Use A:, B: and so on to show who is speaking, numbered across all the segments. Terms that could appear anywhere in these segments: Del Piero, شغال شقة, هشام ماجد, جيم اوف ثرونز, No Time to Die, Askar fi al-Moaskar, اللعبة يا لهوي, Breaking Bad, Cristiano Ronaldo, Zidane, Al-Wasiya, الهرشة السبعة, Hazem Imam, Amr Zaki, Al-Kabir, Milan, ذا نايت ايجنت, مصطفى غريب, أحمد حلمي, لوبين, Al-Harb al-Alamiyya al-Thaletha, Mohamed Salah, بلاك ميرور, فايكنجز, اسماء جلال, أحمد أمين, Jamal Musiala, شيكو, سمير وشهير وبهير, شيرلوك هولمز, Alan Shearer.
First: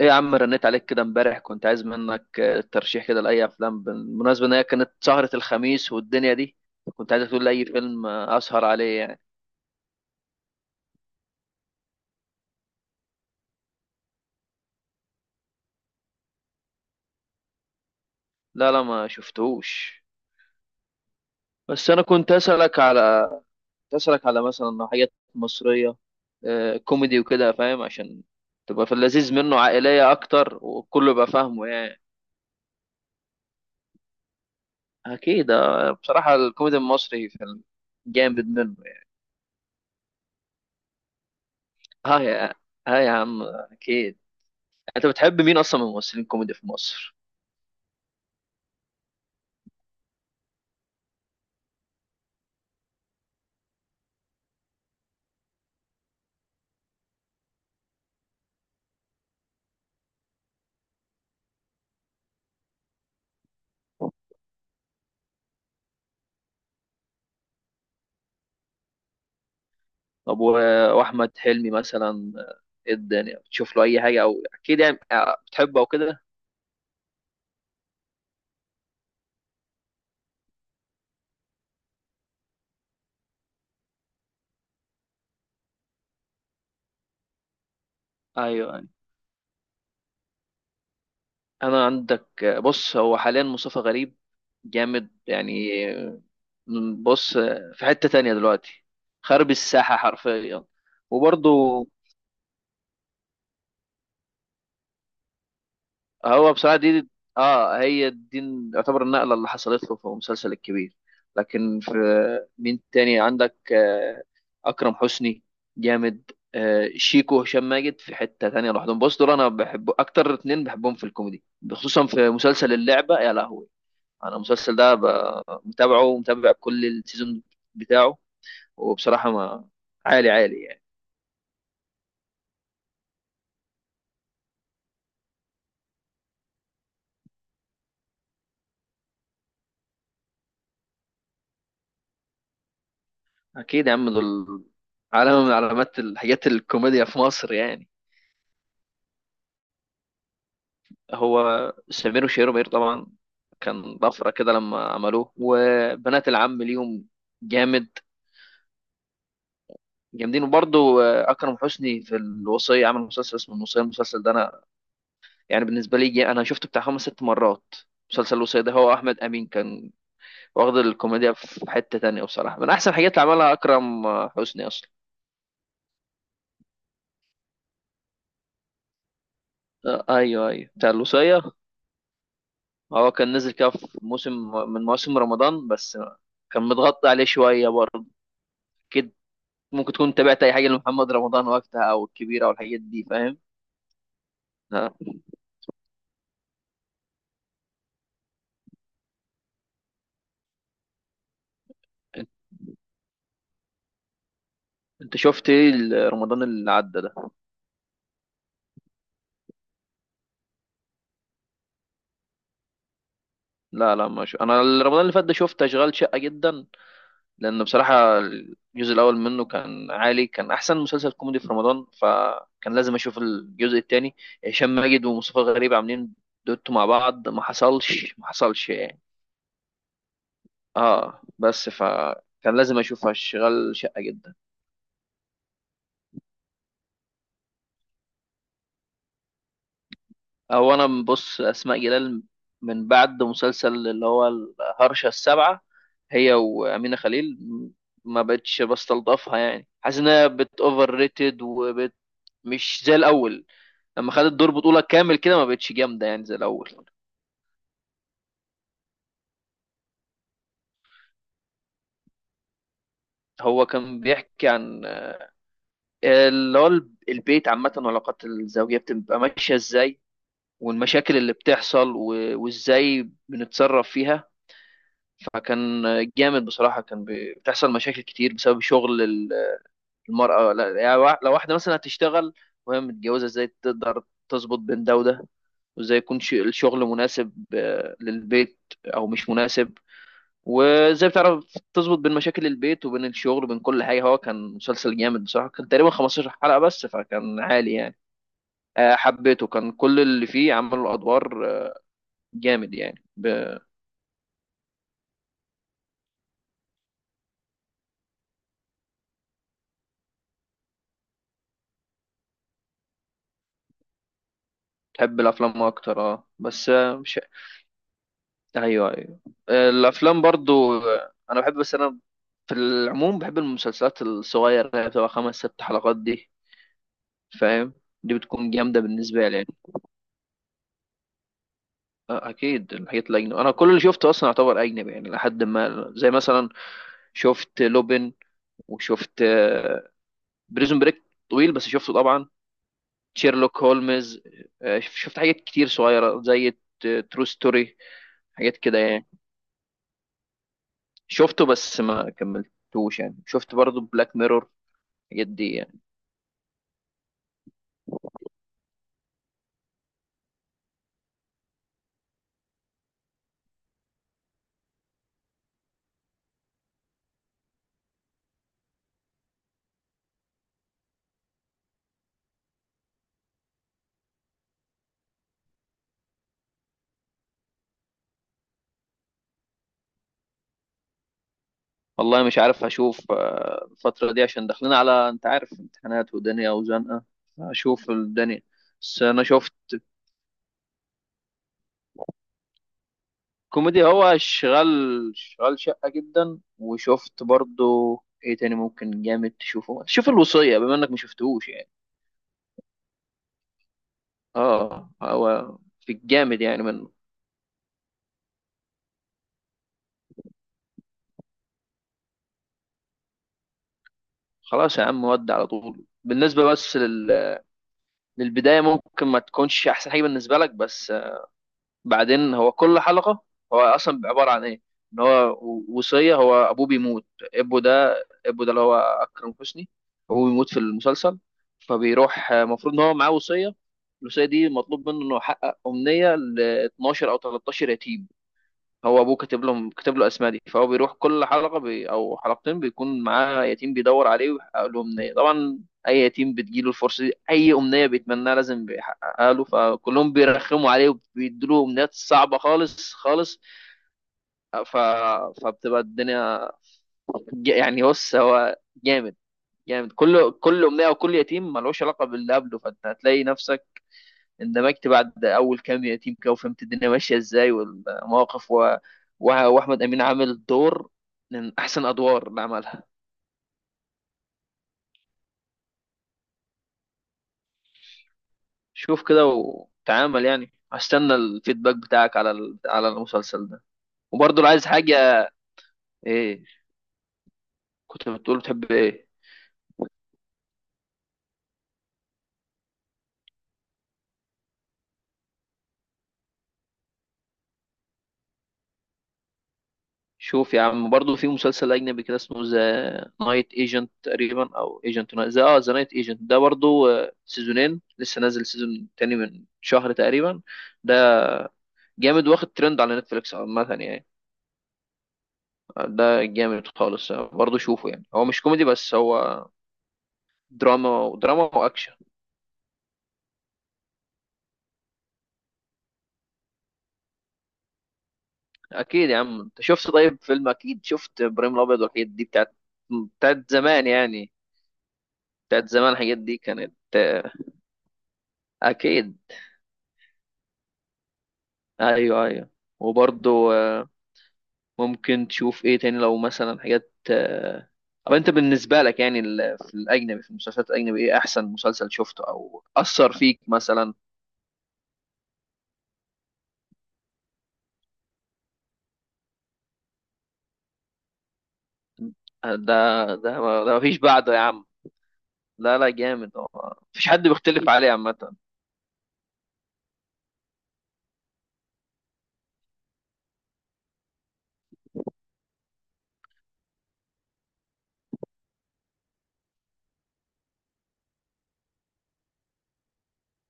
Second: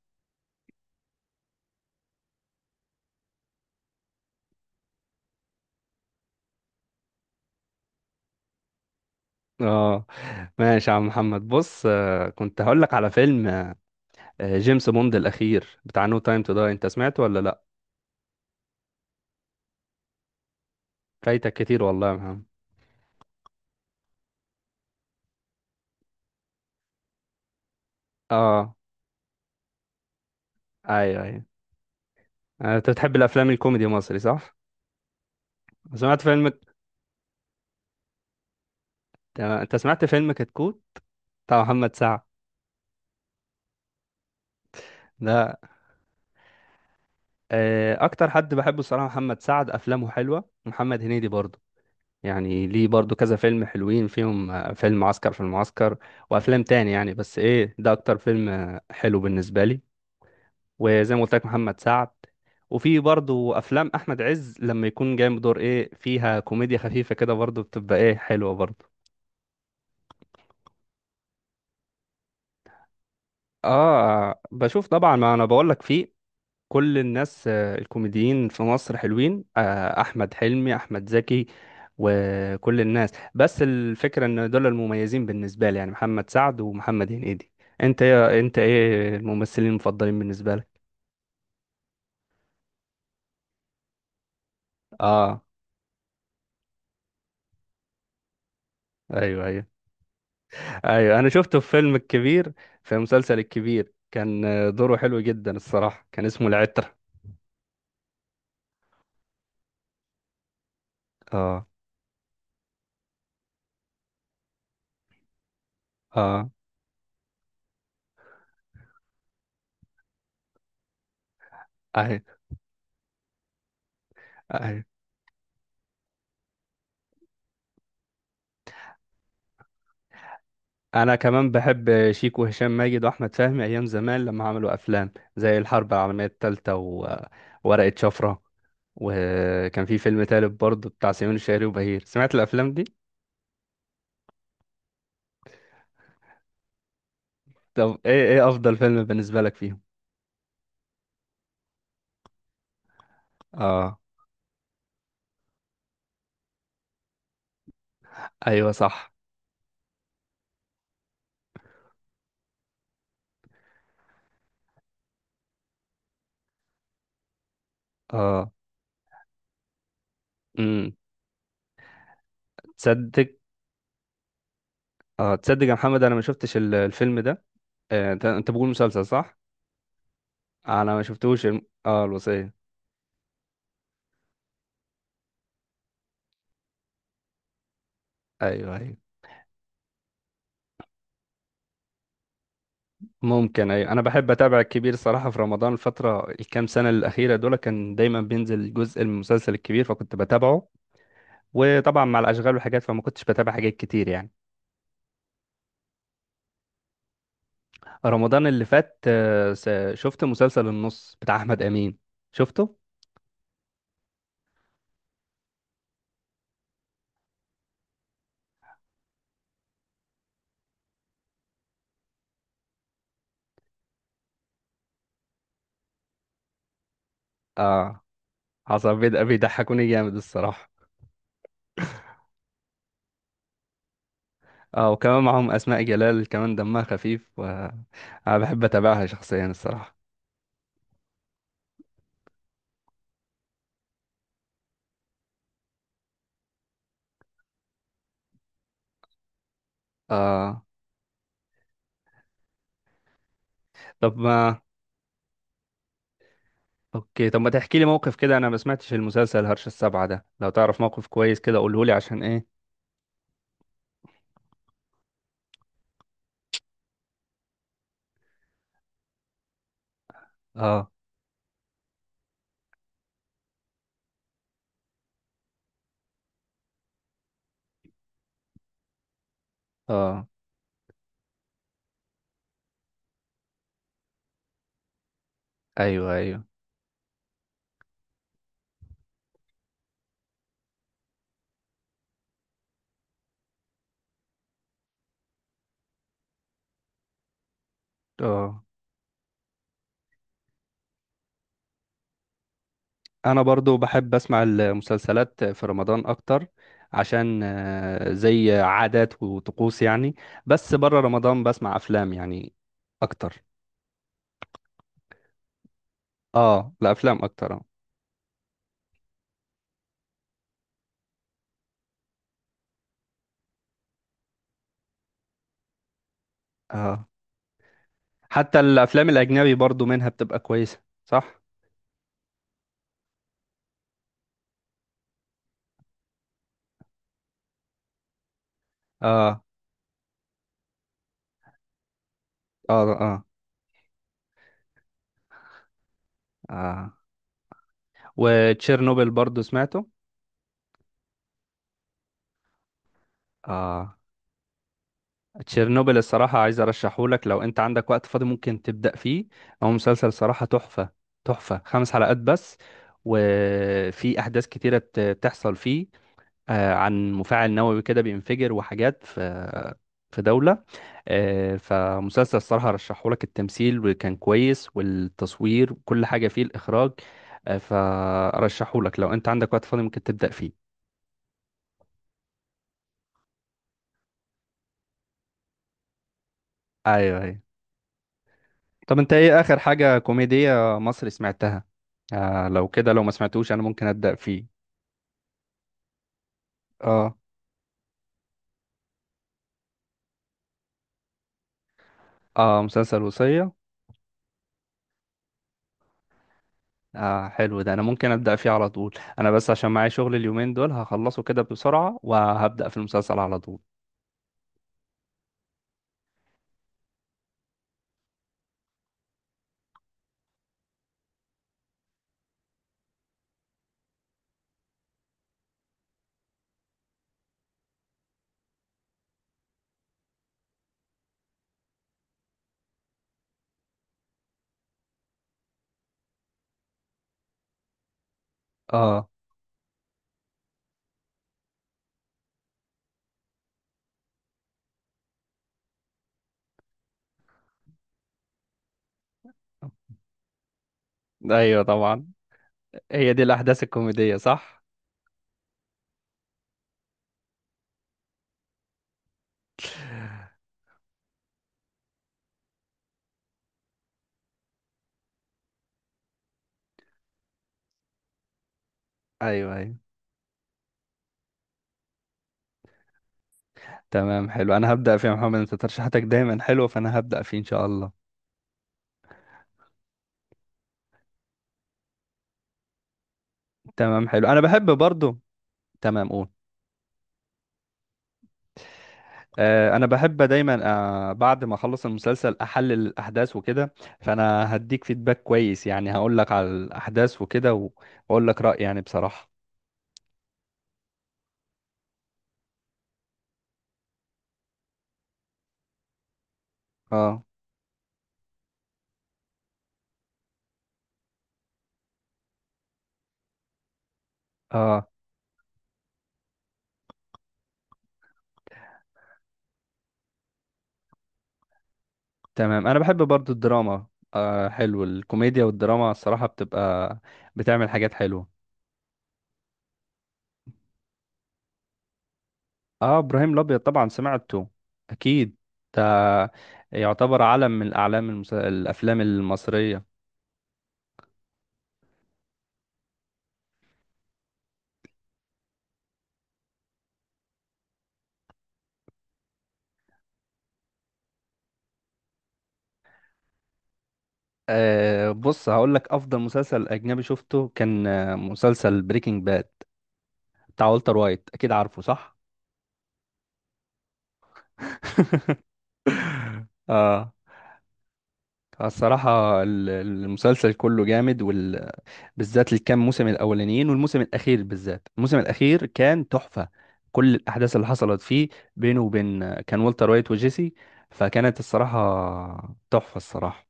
A: ايه يا عم، رنيت عليك كده امبارح. كنت عايز منك ترشيح كده لاي افلام، بالمناسبه ان هي كانت سهره الخميس والدنيا دي. كنت عايز تقول لي اي فيلم اسهر عليه يعني.
B: اه ماشي يا عم محمد، بص، كنت هقول لك على فيلم جيمس بوند الاخير بتاع نو تايم تو داي. انت سمعته ولا لا؟
A: لا لا، ما شفتهوش.
B: فايتك كتير
A: بس انا
B: والله يا
A: كنت
B: محمد.
A: اسالك على كنت اسالك على مثلا حاجات مصريه كوميدي وكده، فاهم؟ عشان
B: اه،
A: تبقى في اللذيذ منه، عائليه اكتر، وكله
B: ايوه
A: يبقى
B: ايوه.
A: فاهمه يعني.
B: انت بتحب الافلام الكوميدي المصري صح؟
A: اكيد
B: سمعت
A: بصراحه
B: فيلم.
A: الكوميدي المصري في جامد منه يعني.
B: تمام. انت سمعت فيلم كتكوت بتاع محمد
A: ها
B: سعد؟
A: يا ها يا عم اكيد. انت بتحب مين
B: ده
A: اصلا من الممثلين الكوميدي في مصر؟
B: اكتر حد بحبه الصراحه محمد سعد، افلامه حلوه، ومحمد هنيدي برضه يعني. ليه؟ برضه كذا فيلم حلوين فيهم فيلم عسكر في المعسكر، وافلام تاني يعني. بس ايه، ده اكتر فيلم حلو بالنسبه لي، وزي ما قلت لك محمد سعد. وفي برضو افلام احمد عز لما يكون جاي بدور ايه فيها، كوميديا خفيفه كده، برضو بتبقى ايه حلوه برضو.
A: طب و- واحمد حلمي مثلا، ايه الدنيا بتشوف له اي حاجه، او
B: اه
A: اكيد
B: بشوف
A: يعني
B: طبعا، ما انا بقول
A: بتحبه
B: لك
A: او
B: في
A: كده.
B: كل الناس الكوميديين في مصر حلوين. احمد حلمي، احمد زكي، وكل الناس، بس الفكره ان دول المميزين بالنسبه لي يعني محمد سعد ومحمد هنيدي. انت، يا انت،
A: ايوه ايوه،
B: ايه الممثلين المفضلين بالنسبه لك؟
A: انا عندك. بص، هو حاليا مصطفى غريب جامد
B: اه،
A: يعني. بص، في حتة تانية دلوقتي
B: ايوه
A: خارب
B: ايوه.
A: الساحة حرفيا.
B: ايوه انا شفته في
A: وبرضه
B: فيلم الكبير، في مسلسل الكبير كان دوره حلو جدا الصراحه. كان اسمه
A: هو بصراحة
B: العتر.
A: دي، اه هي دي، يعتبر النقلة اللي حصلت له في المسلسل الكبير.
B: اه
A: لكن في مين تاني عندك؟ أكرم حسني جامد
B: اه.
A: شيكو وهشام ماجد في حتة تانية لوحدهم. بص، دول أنا بحب أكتر اتنين بحبهم في الكوميدي، خصوصا في
B: ايوه
A: مسلسل اللعبة يا لهوي. أنا المسلسل
B: ايوه،
A: ده متابعه ومتابع كل السيزون بتاعه. وبصراحة ما عالي عالي يعني.
B: انا كمان بحب شيكو وهشام ماجد واحمد فهمي ايام زمان لما عملوا افلام زي الحرب العالميه الثالثه وورقه شفره. وكان في فيلم تالت برضه بتاع سمير الشهري وبهير. سمعت الافلام دي؟
A: أكيد يا عم، دول علامة من علامات الحاجات الكوميديا في مصر يعني.
B: طب ايه، ايه افضل فيلم بالنسبه لك فيهم؟
A: هو سمير وشهير وبهير طبعا
B: اه
A: كان طفرة كده لما عملوه، وبنات العم ليهم جامد،
B: ايوه صح
A: جامدين. وبرضه أكرم حسني في الوصية، عمل مسلسل اسمه الوصية. المسلسل ده أنا يعني بالنسبة لي، أنا شفته بتاع خمس ست مرات. مسلسل
B: اه.
A: الوصية ده هو أحمد أمين كان واخد
B: امم،
A: الكوميديا في حتة تانية. بصراحة من أحسن الحاجات
B: تصدق؟
A: اللي عملها أكرم حسني أصلا.
B: اه تصدق يا محمد، انا ما شفتش الفيلم ده. انت، انت بقول مسلسل، صح؟
A: أيوه أيوه، بتاع
B: انا ما
A: الوصية.
B: شفتوش اه، الوصية.
A: هو كان نزل كده في موسم من مواسم رمضان بس. كان متغطى عليه شوية برضه
B: ايوه ايوه.
A: أكيد. ممكن تكون تابعت اي حاجه لمحمد رمضان وقتها، او الكبيره او الحاجات دي، فاهم.
B: ممكن، ايوه، انا بحب اتابع
A: لا،
B: الكبير صراحة في رمضان. الفترة الكام سنة الأخيرة دول كان دايما بينزل جزء من المسلسل الكبير فكنت بتابعه. وطبعا مع الاشغال والحاجات فما كنتش بتابع حاجات كتير يعني.
A: انت شفت ايه رمضان اللي عدى ده؟
B: رمضان اللي فات، شفت مسلسل النص بتاع احمد امين. شفته.
A: لا لا، ما شو. انا رمضان اللي فات ده شفت اشغال شقه جدا. لان بصراحه الجزء الاول منه كان عالي، كان احسن مسلسل كوميدي في رمضان، فكان لازم اشوف الجزء الثاني. هشام ماجد ومصطفى غريب عاملين دوتو مع بعض، ما
B: اه.
A: حصلش ما حصلش
B: حصل،
A: يعني.
B: بيضحكوني جامد الصراحة.
A: اه، بس فكان لازم اشوف اشغال شقه جدا.
B: اه، وكمان معاهم اسماء جلال، كمان دمها خفيف، وانا بحب اتابعها شخصيا الصراحة.
A: هو انا بص اسماء جلال، من بعد مسلسل اللي هو الهرشة السبعة، هي وأمينة خليل ما بقتش بستلطفها يعني. حاسس انها بت
B: اه،
A: اوفر ريتد وبت، مش زي الاول. لما
B: طب
A: خدت دور
B: ما
A: بطولة كامل كده، ما بقتش جامدة يعني زي الاول.
B: اوكي، طب ما تحكي لي موقف كده؟ انا ما سمعتش المسلسل هرش السبعة ده. لو تعرف موقف كويس كده قوله لي عشان ايه.
A: هو كان بيحكي عن اللي هو البيت عامة، والعلاقات الزوجية بتبقى ماشية ازاي،
B: اه.
A: والمشاكل اللي بتحصل وازاي بنتصرف فيها. فكان جامد بصراحة. كان بتحصل مشاكل كتير بسبب شغل
B: اه.
A: المرأة. لا يعني لو واحدة مثلا هتشتغل وهي متجوزة، ازاي تقدر تظبط بين ده وده، وازاي
B: ايوه
A: يكون
B: ايوه.
A: الشغل مناسب للبيت او مش مناسب، وازاي بتعرف تظبط بين مشاكل البيت وبين الشغل وبين كل حاجة؟ هو كان مسلسل جامد بصراحة. كان تقريبا 15 حلقة بس، فكان عالي يعني.
B: اه.
A: حبيته، كان كل اللي فيه عملوا الأدوار جامد يعني.
B: انا برضو بحب اسمع المسلسلات في رمضان اكتر عشان زي عادات وطقوس يعني. بس بره رمضان بسمع افلام يعني اكتر.
A: بتحب الأفلام أكتر؟ اه بس
B: اه،
A: مش
B: الافلام اكتر اه.
A: ايوه ايوه، الافلام برضو انا بحب. بس انا في العموم بحب المسلسلات الصغيره، اللي هي بتبقى خمس ست حلقات دي،
B: اه،
A: فاهم. دي بتكون
B: حتى
A: جامده
B: الافلام
A: بالنسبه لي يعني.
B: الاجنبي برضو منها بتبقى كويسة صح.
A: اكيد، الحاجات الاجنبي انا كل اللي شفته اصلا يعتبر اجنبي يعني. لحد ما زي مثلا شفت لوبين، وشفت
B: اه
A: بريزون بريك، طويل بس شفته طبعا.
B: اه اه
A: شيرلوك هولمز، شفت حاجات كتير صغيره زي
B: اه،
A: ترو ستوري، حاجات كده يعني.
B: وتشيرنوبل برضو سمعته.
A: شفته بس ما كملتوش يعني. شفت برضو
B: اه،
A: بلاك ميرور، الحاجات دي يعني.
B: تشيرنوبل الصراحة عايز ارشحهولك. لو انت عندك وقت فاضي ممكن تبدأ فيه. هو مسلسل صراحة تحفة، تحفة. خمس حلقات بس، وفي احداث كتيرة بتحصل فيه عن مفاعل نووي كده بينفجر، وحاجات في في دولة. فمسلسل الصراحة رشحهولك، التمثيل وكان كويس والتصوير وكل حاجة فيه، الإخراج. فرشحهولك لو انت عندك وقت فاضي ممكن تبدأ فيه.
A: والله مش عارف هشوف الفترة دي، عشان داخلين على، انت عارف، امتحانات ودنيا وزنقة.
B: ايوه ايوه.
A: هشوف الدنيا.
B: طب
A: بس
B: انت
A: انا
B: ايه
A: شفت
B: اخر حاجة كوميدية مصري سمعتها؟ آه لو كده، لو ما سمعتوش انا
A: كوميدي،
B: ممكن ابدا
A: هو
B: فيه.
A: شغال، شغال شقة جدا،
B: اه.
A: وشفت برضو، ايه تاني ممكن جامد تشوفه؟ شوف الوصية بما انك ما شفتهوش يعني.
B: اه، مسلسل وصية.
A: اه، هو في الجامد يعني منه.
B: آه حلو ده، انا ممكن ابدا فيه على طول. انا بس عشان معايا شغل اليومين دول هخلصه كده بسرعة وهبدا في المسلسل على طول.
A: خلاص يا عم، ودي على طول بالنسبة بس للبداية ممكن ما تكونش احسن حاجة بالنسبة لك، بس بعدين هو كل حلقة، هو أصلا عبارة عن إيه؟ إن هو وصية، هو أبوه بيموت، أبوه ده، أبوه ده اللي هو أكرم حسني، أبوه بيموت في المسلسل. فبيروح المفروض إن هو معاه وصية. الوصية دي مطلوب منه إنه يحقق أمنية ل 12 أو 13 يتيم. هو
B: اه.
A: ابوه كاتب لهم، كاتب له اسماء دي. فهو بيروح كل حلقه بي او حلقتين، بيكون معاه يتيم بيدور عليه ويحقق له امنيه طبعا. اي يتيم بتجيله الفرصه دي، اي امنيه بيتمناها لازم بيحققها له. فكلهم بيرخموا عليه
B: ايوه
A: وبيدوا امنيات
B: طبعا،
A: صعبه، خالص
B: هي دي
A: خالص.
B: الاحداث الكوميدية صح.
A: ف... فبتبقى الدنيا يعني بص، هو جامد، جامد. كل امنيه وكل يتيم ملوش علاقه باللي قبله. فانت هتلاقي نفسك اندمجت بعد اول كام يتيم كده، وفهمت الدنيا ماشيه ازاي، والمواقف
B: ايوه ايوه.
A: واحمد امين عامل دور من احسن ادوار اللي عملها.
B: تمام، حلو، انا هبدا فيه يا محمد. انت ترشيحاتك دايما حلوة فانا هبدا فيه ان شاء الله.
A: شوف كده وتعامل يعني، هستنى الفيدباك بتاعك على على المسلسل ده.
B: تمام، حلو، انا
A: وبرضه لو عايز
B: بحب برضو.
A: حاجه،
B: تمام، قول.
A: ايه، كنت بتقول بتحب ايه؟
B: انا بحب دايما بعد ما اخلص المسلسل احلل الاحداث وكده، فانا هديك فيدباك كويس يعني. هقول لك على الاحداث وكده و- واقول لك رايي يعني بصراحه.
A: شوف يا عم برضه في مسلسل اجنبي كده اسمه ذا نايت ايجنت تقريبا، او ايجنت ذا، اه ذا نايت ايجنت ده برضه
B: اه.
A: سيزونين، لسه نازل سيزون تاني من شهر تقريبا. ده جامد، واخد ترند على نتفليكس عامة يعني.
B: اه،
A: ده جامد خالص برضه، شوفه يعني. هو مش كوميدي بس، هو دراما، ودراما واكشن.
B: تمام، انا بحب برضو الدراما. آه حلو الكوميديا والدراما الصراحه بتبقى بتعمل حاجات حلوه.
A: اكيد يا عم، انت شفت طيب فيلم، اكيد شفت ابراهيم الابيض والحاجات دي بتاعت،
B: اه ابراهيم
A: بتاعت
B: الابيض
A: زمان
B: طبعا
A: يعني،
B: سمعته. اكيد،
A: بتاعت
B: ده
A: زمان. الحاجات دي كانت
B: يعتبر علم من الاعلام، الافلام
A: اكيد.
B: المصريه.
A: ايوه ايوه، وبرضه ممكن تشوف ايه تاني، لو مثلا حاجات طب انت بالنسبة لك يعني في الاجنبي، في المسلسلات الاجنبي، ايه احسن مسلسل شفته او اثر فيك مثلا؟
B: آه بص، هقول لك افضل مسلسل اجنبي شفته كان مسلسل بريكنج باد بتاع والتر وايت، اكيد عارفه صح.
A: ده ده ده مفيش بعده يا عم. لا لا جامد، هو مفيش
B: اه.
A: حد بيختلف عليه عامة.
B: الصراحة المسلسل كله جامد، وال... بالذات الكام موسم الأولانيين والموسم الأخير. بالذات الموسم الأخير كان تحفة. كل الأحداث اللي حصلت فيه بينه وبين كان والتر وايت وجيسي، فكانت الصراحة تحفة الصراحة.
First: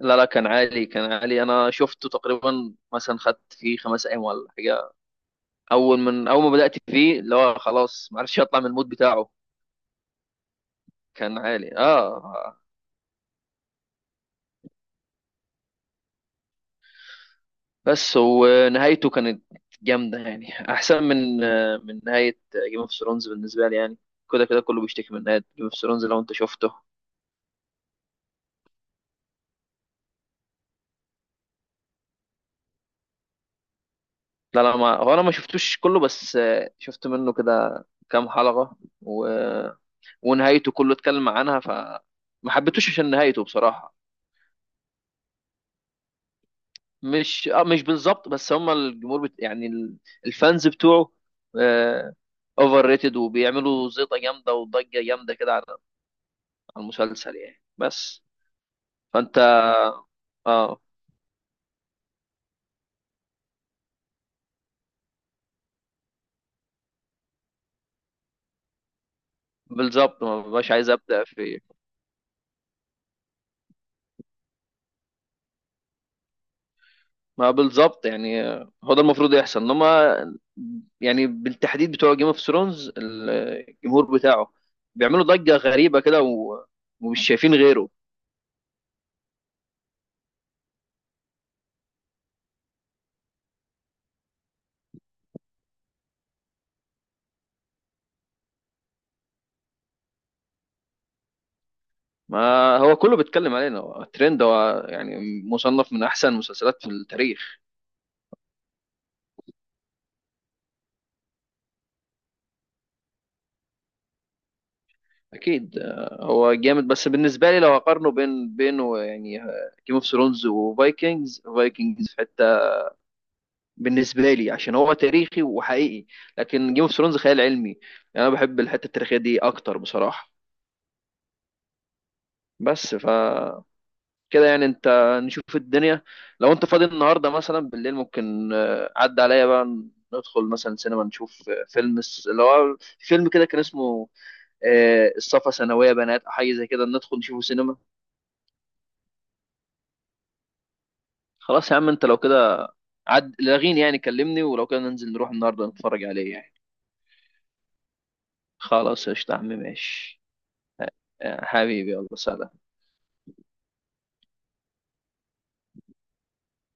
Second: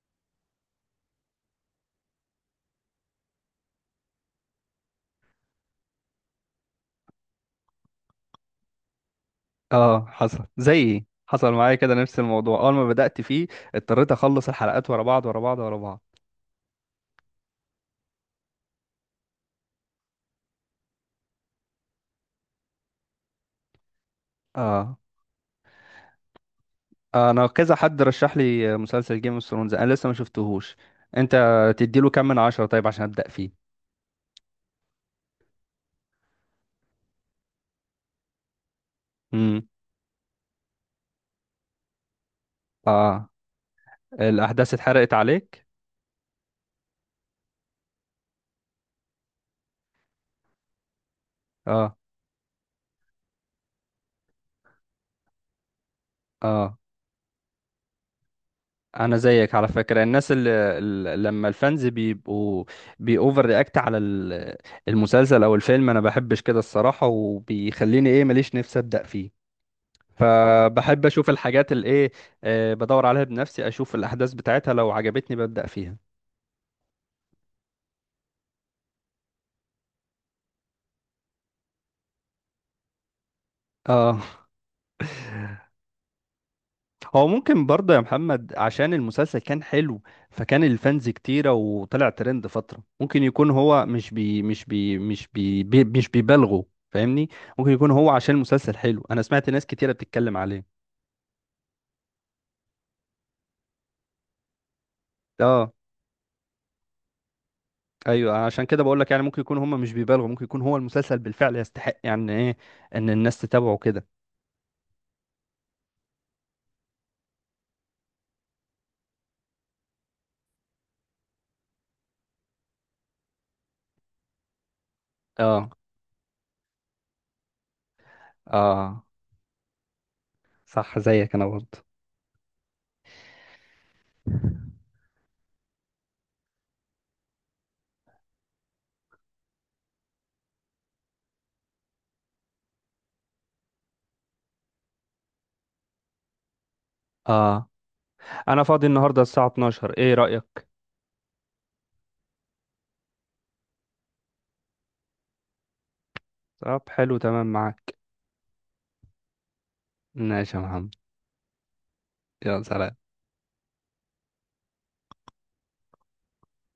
A: لا لا كان عالي، كان عالي. أنا شفته تقريبا مثلا، خدت فيه خمس أيام ولا حاجة. أول ما بدأت فيه، اللي هو خلاص معرفش أطلع من المود بتاعه.
B: اه حصل زي إيه؟
A: كان
B: حصل
A: عالي
B: معايا كده نفس
A: آه.
B: الموضوع أول ما بدأت فيه. اضطريت أخلص الحلقات ورا بعض ورا بعض ورا بعض.
A: بس ونهايته كانت جامدة يعني أحسن من نهاية جيم اوف ثرونز بالنسبة لي يعني. كده كده كله
B: اه
A: بيشتكي من نهاية جيم اوف ثرونز، لو أنت شفته.
B: انا كذا حد رشح لي مسلسل جيم اوف ثرونز، انا لسه ما شفتهوش. انت تديله كام من عشرة طيب عشان ابدا فيه؟
A: لا لا، ما هو انا ما شفتوش كله، بس شفت منه كده كام حلقة و...
B: امم.
A: ونهايته كله اتكلم عنها. فما حبيتوش عشان
B: اه،
A: نهايته بصراحة.
B: الاحداث اتحرقت عليك؟
A: مش، اه مش بالظبط، بس هم الجمهور يعني الفانز بتوعه
B: اه
A: اوفر ريتد، وبيعملوا زيطة جامدة وضجة جامدة كده على
B: اه.
A: المسلسل يعني. بس
B: انا
A: فانت
B: زيك على فكره، الناس اللي
A: اه
B: لما الفانز بيبقوا بيأوفر رياكت على المسلسل او الفيلم، انا بحبش كده الصراحه، وبيخليني ايه، ماليش نفسي ابدا فيه.
A: بالظبط، ما بقاش عايز
B: فبحب
A: ابدا
B: اشوف
A: في.
B: الحاجات اللي ايه، آه بدور عليها بنفسي، اشوف الاحداث بتاعتها لو عجبتني ببدا فيها.
A: ما بالظبط يعني، هو ده المفروض يحصل، انما يعني بالتحديد بتوع جيم اوف ثرونز، الجمهور
B: اه.
A: بتاعه بيعملوا ضجة غريبة كده
B: هو
A: ومش شايفين
B: ممكن
A: غيره.
B: برضه يا محمد عشان المسلسل كان حلو فكان الفانز كتيرة وطلع ترند فترة. ممكن يكون هو مش بي مش بي مش بي, بي مش بيبالغوا. فاهمني؟ ممكن يكون هو عشان المسلسل حلو انا سمعت ناس كتيرة بتتكلم عليه.
A: ما هو كله بيتكلم علينا، هو الترند هو يعني،
B: اه،
A: مصنف من احسن المسلسلات في التاريخ.
B: ايوه، عشان كده بقول لك يعني ممكن يكون هم مش بيبالغوا. ممكن يكون هو المسلسل بالفعل يستحق يعني ايه ان الناس تتابعه كده.
A: اكيد هو جامد. بس بالنسبة لي لو اقارنه بينه يعني، جيم اوف ثرونز وفايكنجز، فايكنجز في حتة بالنسبه لي عشان هو تاريخي
B: اه.
A: وحقيقي، لكن جيم اوف ثرونز خيال علمي يعني. انا بحب الحته
B: اه،
A: التاريخيه دي اكتر بصراحه.
B: صح، زيك انا برضه.
A: بس ف كده يعني انت، نشوف الدنيا. لو انت فاضي النهارده مثلا بالليل، ممكن عدى عليا بقى، ندخل مثلا سينما نشوف فيلم اللي هو فيلم كده كان اسمه الصفا ثانويه بنات، او حاجه زي كده، ندخل نشوفه
B: اه،
A: سينما.
B: انا فاضي النهارده الساعة 12، ايه رأيك؟
A: خلاص يا عم، انت لو كده عد لاغيني يعني، كلمني. ولو كده ننزل نروح النهارده نتفرج عليه يعني.
B: طب حلو، تمام، معاك.
A: خلاص قشطة يا عم، ماشي.
B: ماشي يا محمد.
A: حبيبي، يلا سلام.
B: يا سلام.